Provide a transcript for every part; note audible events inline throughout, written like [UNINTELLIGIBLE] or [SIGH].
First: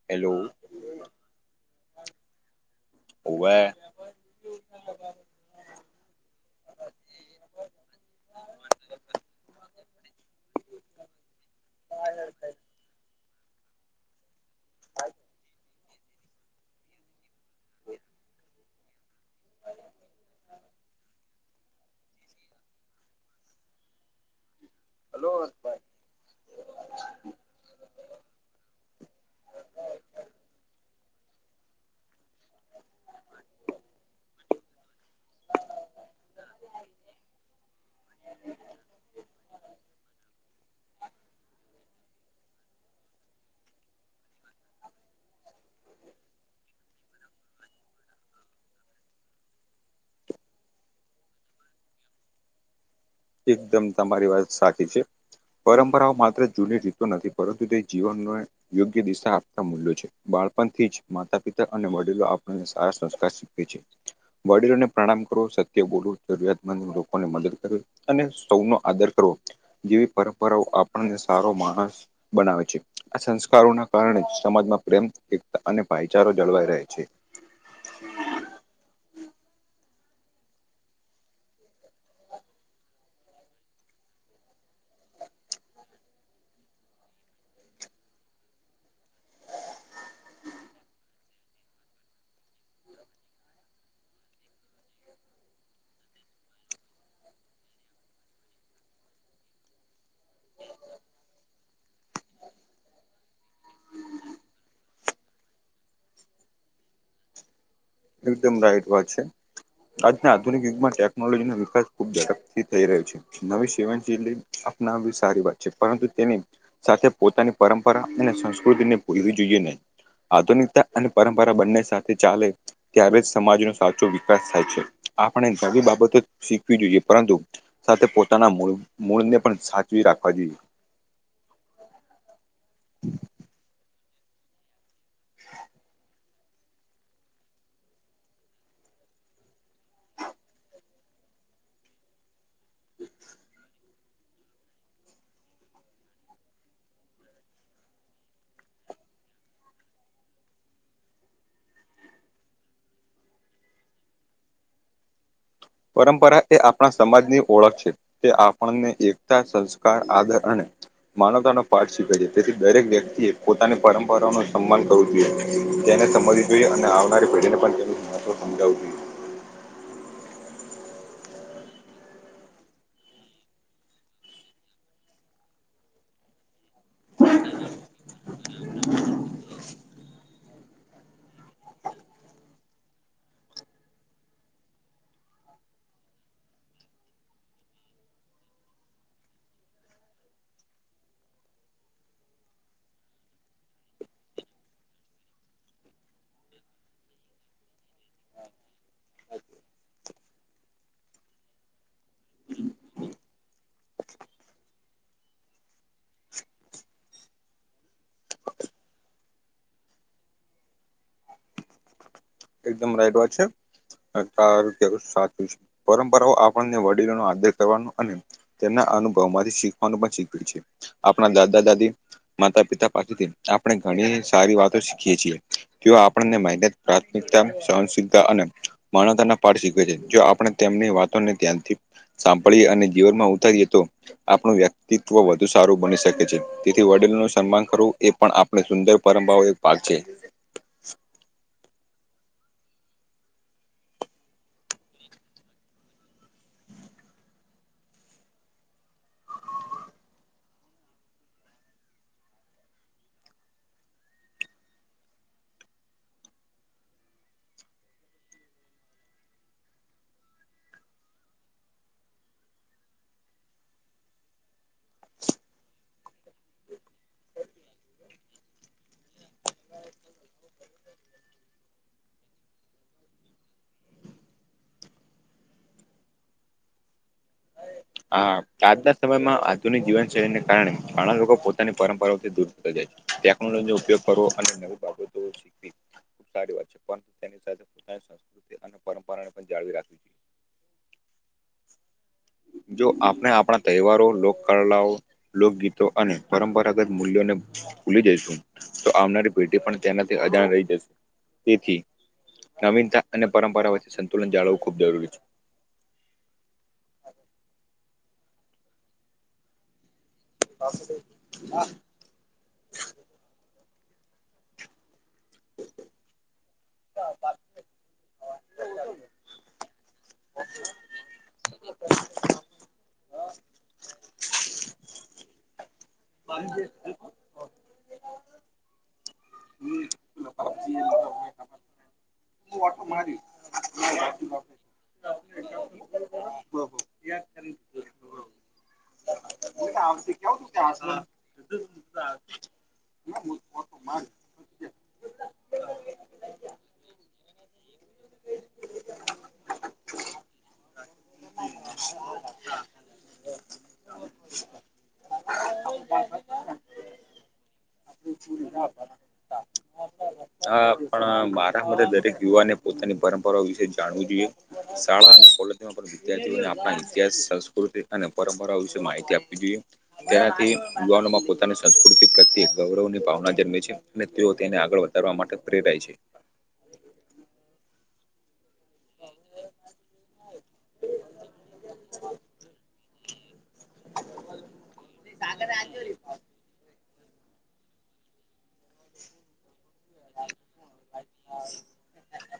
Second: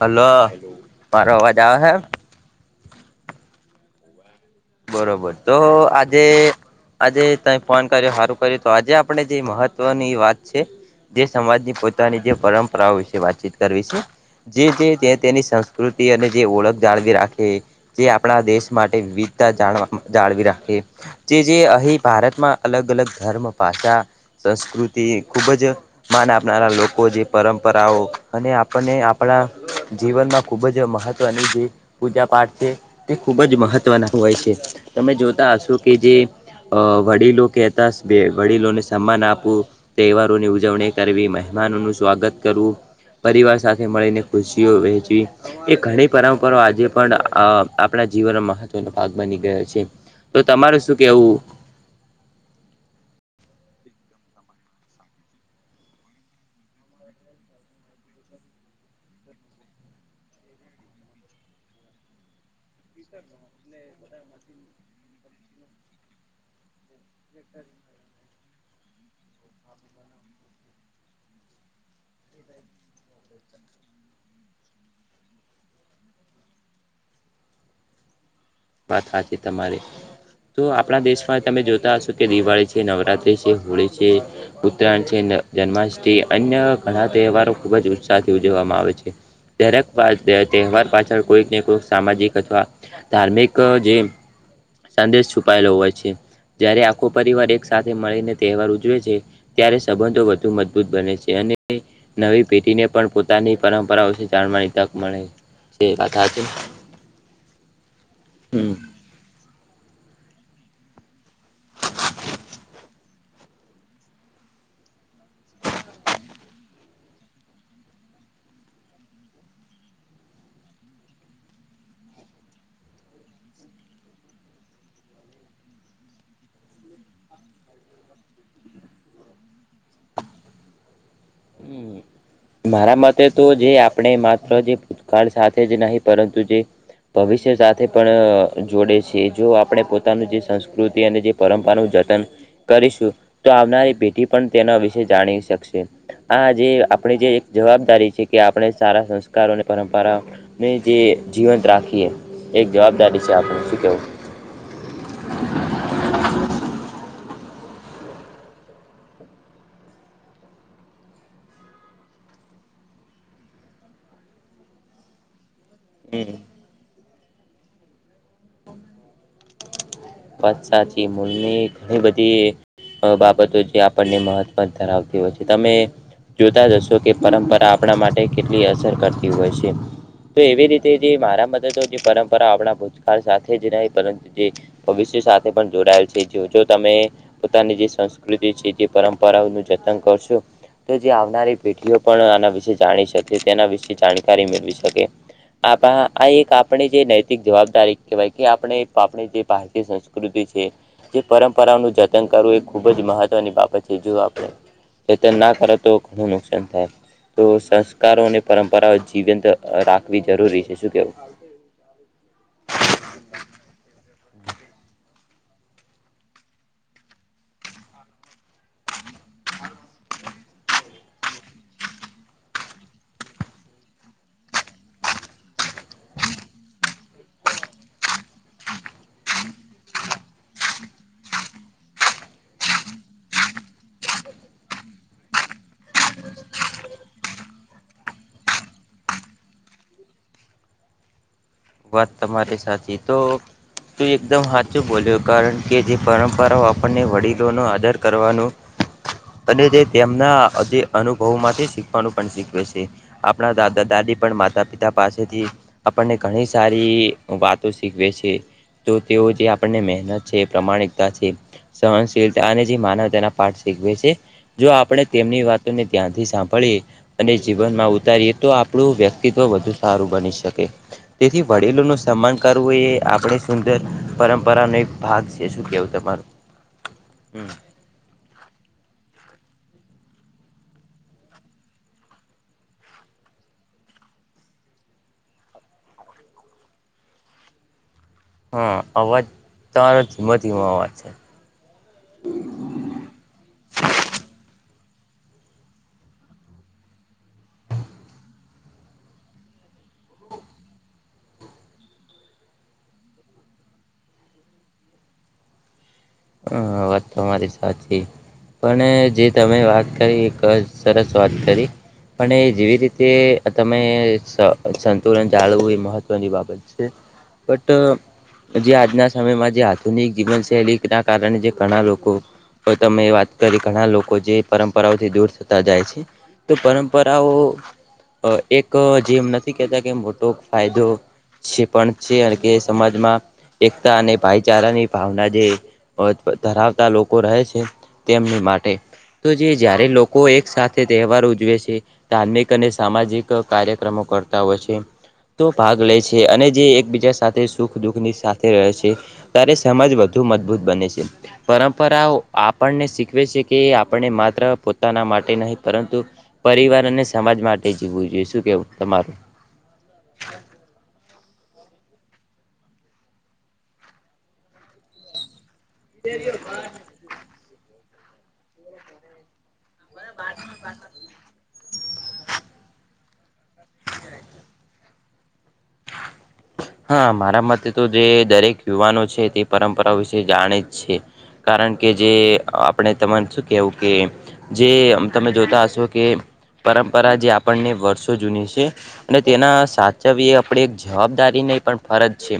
હાલો hello મારો અવાજ આવે હે? ઓવે બરોબર તો આજે આજે તય ફોન કર્યો હારું કર્યું તો આજે આપણે જે મહત્વની વાત છે. જે સમાજની પોતાની જે પરંપરાઓ વિશે વાતચીત કરવી છે. જે જે તે તેની સંસ્કૃતિ અને જે ઓળખ જાળવી રાખે જે આપણા દેશ માટે વિવિધ તા જાણવા જાળવી રાખે. જે જે અહીં ભારતમાં અલગ અલગ ધર્મ, ભાષા, સંસ્કૃતિ ખૂબ જ માન આપનારા લોકો જે પરંપરાઓ અને આપણને આપણા જીવનમાં ખૂબ જ મહ તવની જે પૂજા પાઠ છે, તે ખૂબ જ મહત્વના હોય છે. તમે જોતા હશો કે જે અ વડીલો કહેતા વડીલોને સન્માન આપવું તહેવારોની ઉજવણી કરવી મહેમાનોનું સ્વાગત કરવું. પરિવાર સાથે મળીને ખુશીઓ વહેચવી એ ઘણી પરંપરા આજે પણ અ આપણા જીવનમાં મહ તવનો ભાગ બની ગયો છે, તો તમારું શું કેવું? એકદમ તમારી વાત સાચી છે. પરંપરાઓ માત્ર જૂની રીતો નથી પરંતુ તે જીવનને યોગ્ય દિશા આપતા મૂલ્યો છે. બાળપણથી જ માતા પિતા અને વડીલો આપણને સારા સંસ્કાર શીખવે છે. વડીલોને પ્રણામ કરવો સત્ય બોલવ જરૂરિયાતમંદ લોકોને મદદ કરવી અને સૌનો આદર કરવો જેવી પરંપરાઓ આપણને સારો માણસ બનાવે છે. આ સંસ્કારોના કારણે જ સમાજમાં પ્રેમ, એકતા અને ભાઈચારો જળવાઈ રહે છે. વાત હાચી તમારી તો આપણા દેશમાં તમે જોતા હશો કે દિવાળી છે, નવરાત્રિ છે, હોળી છે. ઉત્તરાયણ છે, જન્માષ્ટી અન્ય ઘણા તહેવારો ખુબ જ ઉત્સાહથી ઉજવવામાં આવે છે. દરેક પા તહેવાર પાછળ કોઈક ને કોઈક સામાજિક અથવા ધાર્મિ ક જે સંદેશ છુપાયેલો હોય છે. તયારે આખો પરિવાર એક સાથે મળીને તહેવાર ઉજવે છે. ત્યારે સંબંધો વધુ મજબૂત બને છે, અને નવી પેઢીને પણ પોતાની પરંપરાઓ થી જાણવાની તક મળે છે, વાત સાચી એકદમ હમ રાઈટ વાત છે. આજના આધુનિક યુગમાં ટેકનોલોજી નો વિકાસ ખુબ ઝડપથી થઈ રહ્યો છે. નવી સેવનશીલી અપનાવવી સારી વાત પરંતુ તેની સાથે પોતાની પરંપરા અને સંસ્કૃતિને ભૂલવી જોઈએ નહી આધુનિકતા અને પરંપરા બંને સાથે ચાલે ત્યારે જ સમાજનો સાચો વિકાસ થાય છે, આપણે નવી બાબતો જ શીખવી જોઈએ પરંતુ સાથે પોતાના મૂળ મૂળને પણ સાચવી રાખવા જોઈએ. હમ મારા મતે તો જે આપણે માત્ર જે ભૂતકાળ સાથે જ નહી પરંતુ જે ભવિષ્ય સાથે પણ જોડે છે, જો આપણે પોતાનું જે સંસ્કૃતિ અને જે પરંપરાનું જતન કરીશું તો આવનારી પેઢી પણ તેના વિશે જાણી શકશે. આ જે આપણે જે એક જવાબદારી છે, કે આપણે સારા સંસ્કારોને પરંપરાઓ ને જે જીવંત રાખીએ એક જવાબદારી છે, આપણે શું કેવું? પરંપરા એ આપણા સમાજની ઓળખ છે. તે આપણને એકતા, સંસ્કાર, આદર અને માનવતાનો પાઠ શીખે છે તેથી દરેક વ્યક્તિએ પોતાની પરંપરાઓ ન સન્માન કરવું જોઈએ. તેને હમ સમજવી જોઈએ અને આવનારી પેઢીને પણ તેમનું મહત્વ સમજાવું જો ઈએ. વાત સાચ મૂળની ઘણી બધીએ. અ બાબતો જે આપણને મહત્વ ધરાવતી હોય છે તમે. જોતા જ કે પરંપરા આપણા માટે કેટલી અસર કરતી હોય છે. તો એવી રીતે જે મારા તો જે પરંપરા આપણા ભૂતકાળ સાથે જ રહે પરંતુ જે. ભવિષ્ય સાથે પણ જોડાયેલ છે જો જો તમે પોતાની જે સંસ્કૃતિ છે. તે પરંપરાઓનું જતન કરશો. જે આવનારી પેઢીઓ પણ આના વિશે જાણી શકે તેના વિશે જાણકારી મેળવી શકે. આબા આ એક આપણે જે નૈતિક જવાબદારી કહેવાય કે આપણે [UNINTELLIGIBLE] એ સંસ્કૃતિ છે. જે પરંપરાનું જતન કરવું એ ખુબજ મહત્વની બાબત છે જો આપણે. જતન ના કરો તો ઘણું નુકસાન થાય. તો સંસ્કારો ને પરંપરાઓ જીવંત રાખવી જરૂરી છે શું કેવું. એકદમ રાઈટ વાત છે. [UNINTELLIGIBLE] કેવું સાચું છે પરંપરાઓ આપણને વડીલો ન આદર કરવાનું અને તેમના અનુભવ માંથી શીખવાનું પણ શીખ્યું છે આપણા દાદા દાદી માતા પિતા પાસેથી આપણે ઘણી સારી વાતો શીખીએ છીએ તેઓ આપણને [UNINTELLIGIBLE] [UNINTELLIGIBLE] સહનશીલતા અને માનવતાના પાઠ શીખવે છે જો આપણે તેમની વાતોને ધ્યાનથી સાંભળીએ અને જીવનમાં ઉતારીએ તો આપણું વ્યક્તિત્વ વધુ સારું બની શકે છે. તેથી વડીલો નું સન્માન કરવું. એ પણ આપણે સુંદર પરંબા એક ભાગ છે. વાત તમારી સાચી તો તું એકદમ હાચુ બોલ્યો કારણ કે જે પરંપરાઓ આપણને વડીલોનો આદર કરવાનું [INAUDIBLE] અને તે તેમના અધિ અનુભવ માંથી શીખવાનું પણ શીખવે છે. આપણા દાદા દાદી પણ માતા પિતા પાસેથી આપણને ઘણી સારી વાતો શીખવે છે. તો તેઓ જે આપણને મહેનત છે પ્રમાણિકતા છે. સહનશીલતા અને જે માનવતાના પાઠ શીખવે છે. જો આપણે તેમની વાતોને ધ્યાન સાંભળીએ. અને જીવનમાં ઉતારીએ તો આપણું વ્યક્તિત્વ વધુ સારું બની શકે. તેથી વડીલોનું સન્માન કરવું એ આપણે સુંદર એક પરંપરા નો એક ભાગ છે શું કેહેવું તમારું. હમ. હઆજના સમયમાં આધુનિક જીવનશૈલીને કારણે ઘણા લોકો પોતાની પરંપરાઓથી દૂર. ટેકનોલોજી નો ઉપયોગ કરવો અને નવી બાબતો શીખવી. સારી વાત છે પણ તેની સાથે. અને હા અવાજ પરંપરાને પણ જાળવી રાખવી તમારો જોઈએ. ધીમો ધીમો અવાજ છે. જો આપણે આપણા તહેવારો. લોક કલાઓ. લોકગીતો અને પરંપરાગત મૂલ્યોને. ભૂલી જઈશું તો આવનારી પેઢી પણ તેનાથી અજાણ રહી જશે તેથી. નવીનતા અને પરંપરા વચ્ચે સંતુલન જાળવવું ખૂબ જરૂરી છે. હા વાત તમારી સાચી પણ એ જે તમે વાત કરી. [UNINTELLIGIBLE] સરસ વાત કરી. પણ એ જેવી રીતે તમે સંતુલન જાળવવુંએ મહત્ત્વની બાબત છે. બટ જે આજના સમયમાં જે આધુનિક જીવન શૈલી. એના કારણે જે ઘણા લોકો. તો તમે વાત કરી ઘણા લોકો જે પરંપરાઓથી દૂર થતા જાય છે તો પરંપરા [UNINTELLIGIBLE] એક જેમ નથી કેતા કે મોટો ફાયદો છે પણ છે કે સમાજમાં એકતા અને ભાઈચારાની ભાવના જે ધરાવતા લોકો રહે છે તેમની માટે, તો જે જ્યારે લોક લોકો એક સાથે તહેવાર ઉજવે છે, ધાર્મિક અને સામાજિક કાર્યક્રમો કરતા હોય છે. તો ભાગ લે છે અને જે એકબીજા સાથે સુખ દુઃખની સાથે રહે છે. ત્યારે સમાજ વધુ મજબૂત બને છે. પરંપરાઓ આપણને શીખવે છે કે આપણે માત્ર પોતાના માટે નહી પરંતુ પરિવાર અને સમાજ માટે જીવવું જોઈએ શું કેવું તમારું? હા પણ મારા મતે દરેક યુવાને પોતાની પરંપરાઓ વિશે જાણવું જોઈએ. શાળા અને કોલેજ વિદ્યાર્થીઓને આપણા ઇતિહાસ, સંસ્કૃતિ અને પરંપરા વિશે માહિતી આપવી જોઈએ. તેનાથી યુવાનોમાં પોતાની સંસ્કૃતિ પ્રત્યે ગૌરવની ભાવના જન્મે છે અને તેઓ તેને આગળ વધારવા માટે પ્રેરાય છે. હા મારા મતે તો જે દરેક યુવાનો છે તે પરંપરા વિશે જાણે જ છે કારણ કે જે પણ એ તમને શું કેવું કે જે તમે જોતા હશો કે પરંપરા જે આપણને વરસો જૂની છે અને તેના સાચવીએ આપણે જવાબદારી નહી પણ ફરજ છે.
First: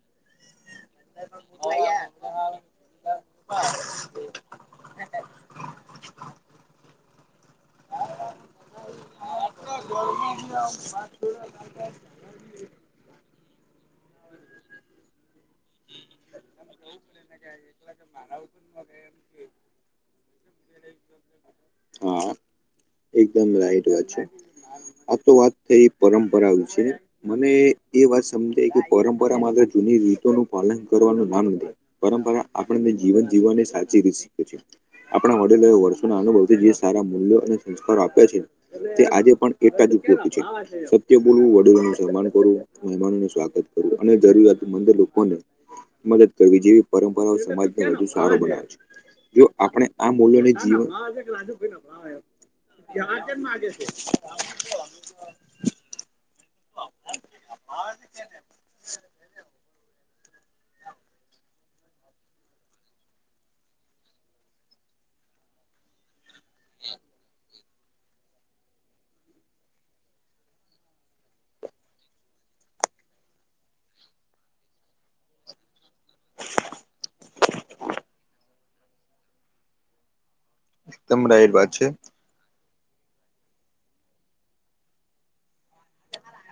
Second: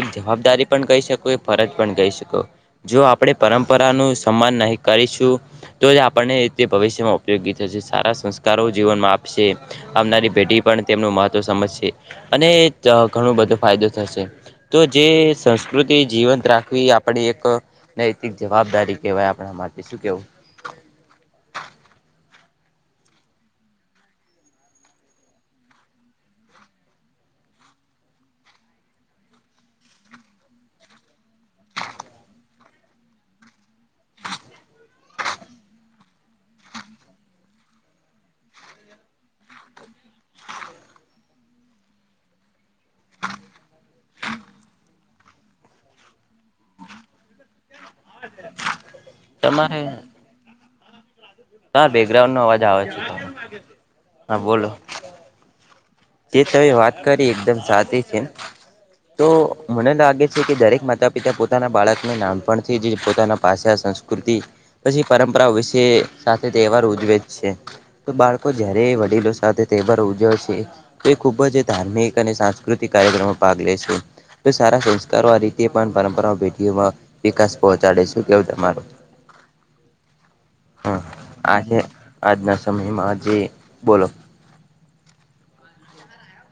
એક જવાબદારી પણ કઈ શકો એ ફરજ પણ કઈ શકો. જો આપણે પરંપરાનું સન્માન નહી કરીશું તો એ આપણને તે ભવિષ્યમાં ઉપયોગી થશે, સારા સંસ્કારો જીવનમાં આપશે. આવનારી પેઢી પણ તેમનું મહત્વ સમજશે અને ઘણું બધો ફાયદો થશે તો જે સંસ્કૃતિ જીવંત રાખવી એ આપણી એક નૈતિક જવાબદારી કહેવાય આપણા માટે, શું કહેવું? હા એકદમ [UNINTELLIGIBLE] વાત છે. આ તો વાત થઈ પરંપરા વિશે ની મને એ વાત સમજાઈ ગઈ પરંપરા માત્ર જૂની રીતો નું પાલન કરવાનું માન નથી પરંપરા આપણને જીવન જીવવાની આપણે વડીલોએ વ અનુભવથી જે સારા મૂલ્યો અને સંસ્કારો આપ્યા છે તે આજે પણ એટલા જ ઉપયોગી છે. સત્ય બોલવું, વડીલો નું સન્માન કરવું મહેમાનનું સ્વાગત. કરવું અને જરૂરિયાતમંદ લોકોને મદદ કરવી જોઈએ પરંપરાઓ સમાજ [UNINTELLIGIBLE] તો તમારે આપણે આ મૂલ્યોને જીવ હા બેકગ્રાઉન્ડ નો અવાજ આવે છે. હા બોલો. તે કઈ વાત કરી એકદમ સાચી છે તો મને લાગે કે દરેક માતા પિતા પોતાના બાળકને નામપણથી જ પોતાના પાષા સંસ્કૃતિ પછી પારમપરા હોયશે સાથે તહેવાર ઉજવે જ છે, તો બાળકો જારે વડીલો સાથે તહેવાર ઉજવે છે. તે ખૂબ જ ધાર્મિક અને સાંસ્કૃતિક કાર્યક્રમો ભાગ લે છે. તો સારા સંસ્કારો આ રીતે પણ પરંપરા ભેઢઓમાં વિકાસ પહોંચાડે છે, શું કેવ તમારું? [INAUDIBLE] હા એકદમ રાઈટ આ વાત છે. આજના સમયમાં જે, બોલો.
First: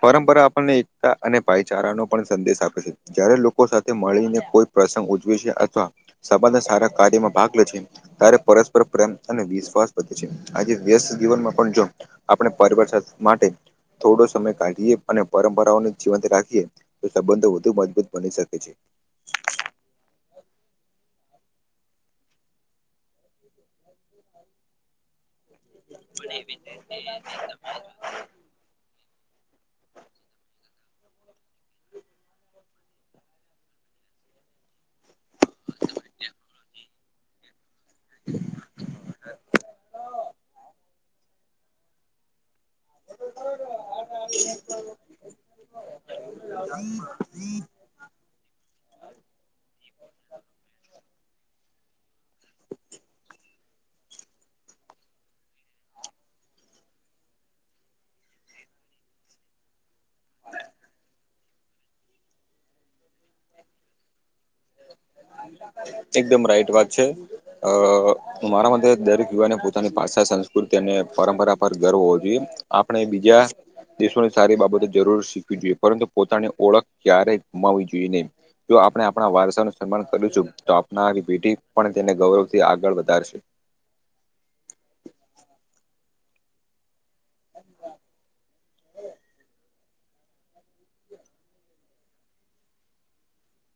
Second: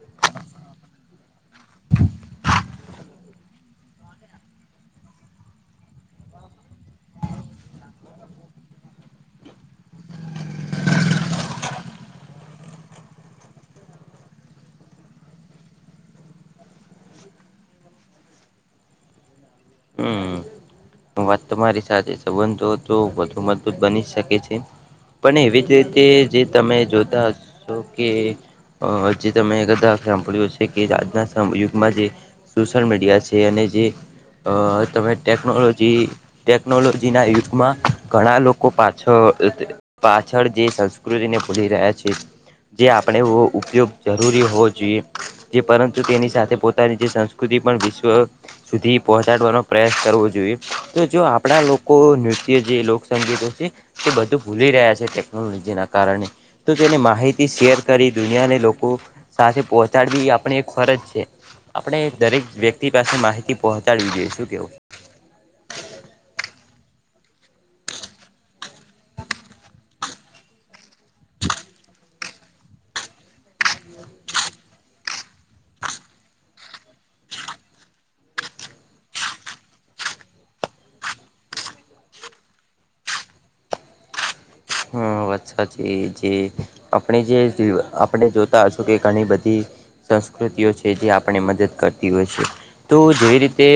પરંપરા આપણને એકતા અને ભાઈચારાનો પણ સંદેશ આપે છે જ્યારે લોક લોકો સાથે મળીને કોઈ પ્રસંગ ઉજવે છે અથવા સબાના સારા કાર્યમાં ભાગ લે છે. તારે પરસ્પર પ્રેમ અને વિશ્વાસ વધે છે, આજે વ્યસ્ત જીવનમાં પણ જો આપણે પરવાર માટે થોડો સમય કાઢીએ અને પરંપરાઓને જીવંત રાખીએ તો સંબંધો વધુ મજબૂત બની શકે છે. હમ [INAUDIBLE] વાત તમારી સાચી સંબંધો તો વધુ મજબૂત બની શકે છે. પણ એવી જ રીતે જે તમે જોતા હશો કે અ જે તમે કધા સાંભળ્યું છે, કે આજના સમ યુગમાં જે સોશયલ મીડિયા છે, અને જે અ તમે ટેકનોલોજી ટેકનોલોજીના યુગમાં ઘણા લોકો પાછ પાછળ જે સંસ્કૃતિને ભૂલી રહ્યા છે. જે આપણે ઉપયોગ જરૂરી હોવો જોઈએ જે પરંતુ તેની સાથે પોતાની જે સંસ્કૃતિ પણ વિશ્વ સુધી પહોંચાડવાનો પ્રયાસ કરવો જોઈએ તો જો આપણા લોકો નૃત્ય જે લોકસંગીતો છે. તે બધું ભૂલી રહ્યા છે, ટેકનોલોજીના કારણે તો તેને માહિતી શેર કરી દુનિયાને લોકો સાથે પહોચાડવી આપણે એક ફરજ છે, આપણે દરેક વ્યક્તિ પાસે માહિતી પહોંચાડી જોએ શું કેવું? એકદમ રાઈટ વાત છે, અ મારા મટે યુવાને પોતાની ભાષા સંસ્કૃતિ અને પરંપરા પર હોવો જોઈએ. આપણે બીજા દેશોની સારી બાબતો જરૂર શીખવી જોઈએ પરંતુ પોતાની ઓળખ ક્યારેય ગુમાવી જોઈએ નહી. જો આપણે આપણા વારસ સન્માન કરું છું તો આપનારી પેઢી પણ તેને ગૌરવથી આગળ વધારશે હ અચ્છાચી જે આપણે જે આપણે જોતા હશું કે ઘણી બધી સંસ્કૃતિઓ છે, જે આપણે મદદ કરતી હોય છે. તો જેવી રીતે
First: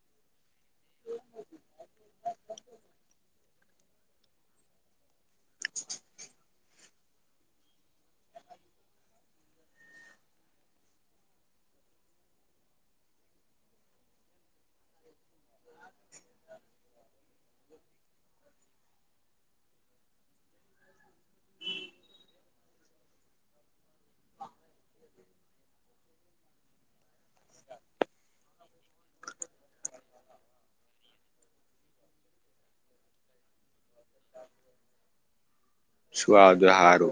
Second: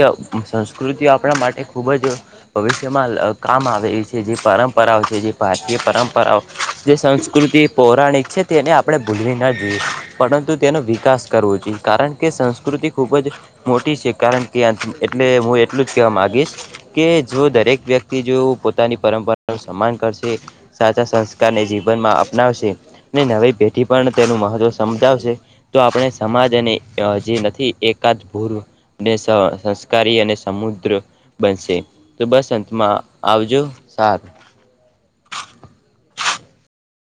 સંસ્કૃતિ આપણા માટે ખૂબ જ ભવિષ્યમાં કામ આવે એ છે, જે પરંપરાઓ છે, જે ભા એ પરંપરાઓ જે સંસ્કૃતિ પૌરાણિક છે, તેને આપણે ભૂલવી ન જોઈએ. પરંતુ તેનો વિકાસ કરવો જોઈએ કારણ કે સંસ્કૃતિ ખૂબ જ મોટી છે, કારણ કે એટલે એટલું જ કેવા માગીશ કે જો દરેક વ્યક્તિ જો પોતાની પરંપરાનુ સન્માન કરશે સાચા સંસ્કારને જીવનમાં અપનાવશે ને નવી પેઢી પણ તેનું મહત્વ સમજાવશે તો આપણે સમાજ અને અ નથી એકાદ ભૂરુ [UNINTELLIGIBLE] સંસ્કારી અને સમુદ્ર બનશે તો બસ અંતમાં આવજો સા શુ આવજો હારુ.